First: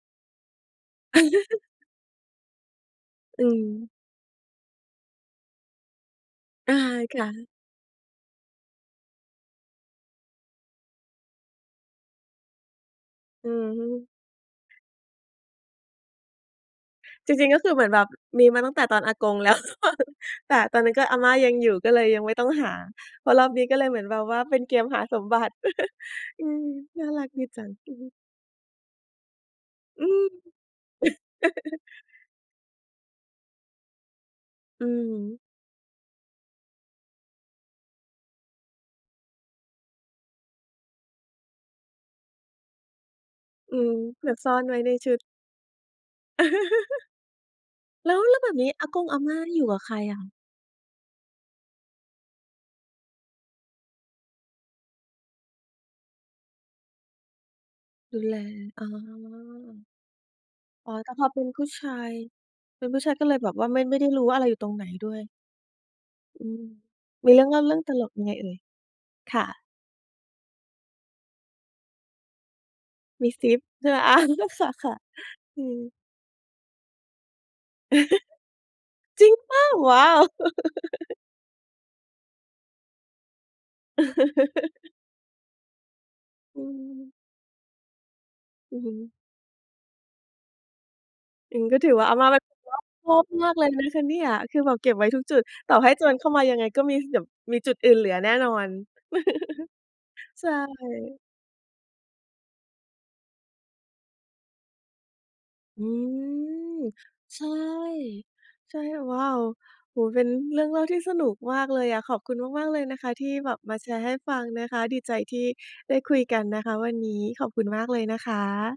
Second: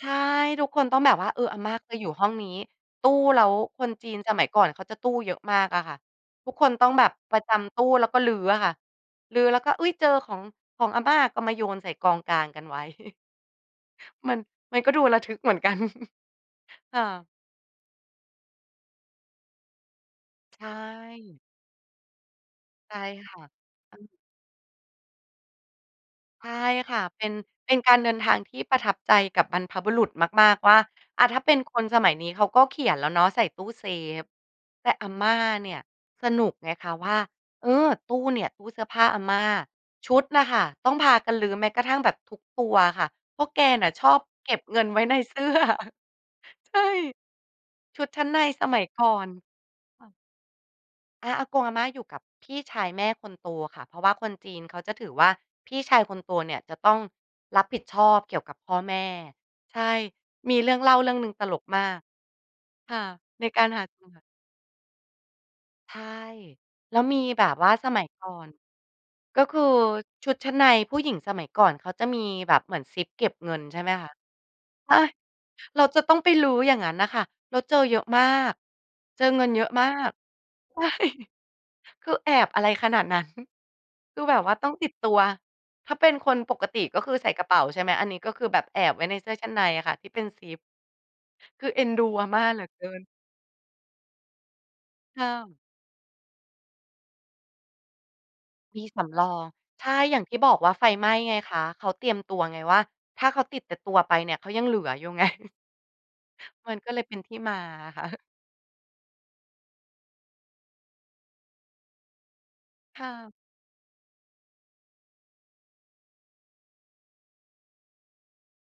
ใช่ ทุกคนต้องแบบว่า เออ อาม่าก็อยู่ห้องนี้ ตู้ แลอ้วืคม นจีนสมัยก่อนเขาจะตู้เยอะมากอะค่ะ ทุกคนอา ต้องแบบค่ประะ จำตู้แล้วก็รื้ออะค่ะ รื้อแล้วก็ อุ๊ย! เจอของ ของอาม่า ก็มาโยนใส่กองกลางกันไว้ อือฮึ มัน มันก็ดูระทึกเหมือนกัน ค่ะ จริง ๆ ก็คือเหมือนแบบมีมาตั้งแต่ตอนอากง แล้วหรือเปล่า? แต่ใชตอนนั้นก็อาม่า่ ยังอยู่ ก็เลยยังไม่ต้องหา ใช่พคอ่ระ อบนี้ก็เลยอเืหมือนม แบบว่าเป็นเกมหาสมบัติ อใืช่ม ค่ะ น่าเปรั็กน ดีจัเปง ็นกอืาอรฮเึ ดินทางที่ประทับใจกับบรรพบุรอุืษม มาก ๆ ว่า อะ ถ้าเป็นคนสมัยนี้เขาก็เขียนแล้วเนาะ ใส่ตู้เซฟ อแืต่ออาฮม่าึ เนี่ยสนุกไงคะว่า เออ ตู้เนี่ย ตู้เสื้อผ้าอาม่า ชุดน่ะค่ะ ต้องพากันรื้อแม้กระทั่งแบบทุกตัวค่ะ เพราะแกอืน่ะม ชอบเผื่อเซก่อ็บนไวเง้ินในไว้ชุใน ด เสื้อ ใช่ ชุดแล้ชว ั้นแลใ้นวแบบสนี้มัอยากก่งออาน ม่านี่อยู่กับใครค่ะ อะ? อา อากงอาม่าอยู่กับพี่ชายแม่คนโตค่ะ เพราะว่าคนจีนเขาจะถือว่า พี่ชายคนโตเนี่ยจะต้องรับผิดชอดบูเกแล ี่ยวกับพ่ออ๋อ แม่ ใช่ มีเรื่องเอล๋่อ าแเตรื่่องพหอนึ่งเปต็นลผูก้มชาาก ย เป็นคผู่้ะ ชายก็เลยในแบบกวา่รา ไมห่ า ไม่อไดื้อ ครู่ะ ้ว่า อะไรอยู่ตรงไหนด้วย ใช่ อืม แล้วมีมีเแรบื่องบเล่าว่เารื่องสตมัลยกกยัง่อไงเอน ่ย? คก็่คืะ อชุดชั้นในผู้หญิงสมัยก่อนเขาจะมีแบบเหมือนซิปเกม็ีบซเงิิป น ใช่เหไหืม่อ คอะ า เออ คโอ่๊ะ ย! ๆ อืเม ราจะต้องไปรื้อ อย่างงั้นน่ะค่ะ แล้วเจอเยอะมาก เจจอริงเงินเปเลย่อา? ะมาว้าก ว! ใช่ คือแอบอะไรขนาดนั้น คือแบบว่าต้องติดตัว ถ้าเป็นคนปอกติก็ือ คือใส่กระเป๋า ใช่ไหม อันนี้ก็คือแบบอแืออฮบึ ไว้ในเสื้อชั้นในอะค่ะ ที่เป็นซิป อย่างคงืีอ้กเ็อ็ถนือดวู่า อาอมา่าเมป็่าน เหลือรอเกบิน คอบมากเลยนะคะเนี่ย คือแบบเก็บไว้ทถุ้กจุด า ต่อให้โจรเข้ามายังไงก็มีเก็บ มีจุดอื่นเหลือแน่นอน มีสำรอง ใช่ อย่างที่ใชบ่ อกว่าไฟไหม้ไงคะ เขาเตรียมตัวไงว่า ถ้าเขาติดแต่ตัวไปเนี่ย เขายังเหลืออยู่ ไง อืมัม นก็เลยเป็นที่ใช่ มาอะค่ะ ใช่ โอ ว้าว! โอ้โฮ เป็นเรื่องเล่าที่สนุกมากเลยอะ ขอบคุณมาก ๆ เลยนะคค่ะ ทะ ี่แบบมาแชร์ให้ฟังนะคะ ดีใจที่ได้คุยกันนะคะวันนี้ ขอบคุณมากเลยนะคะ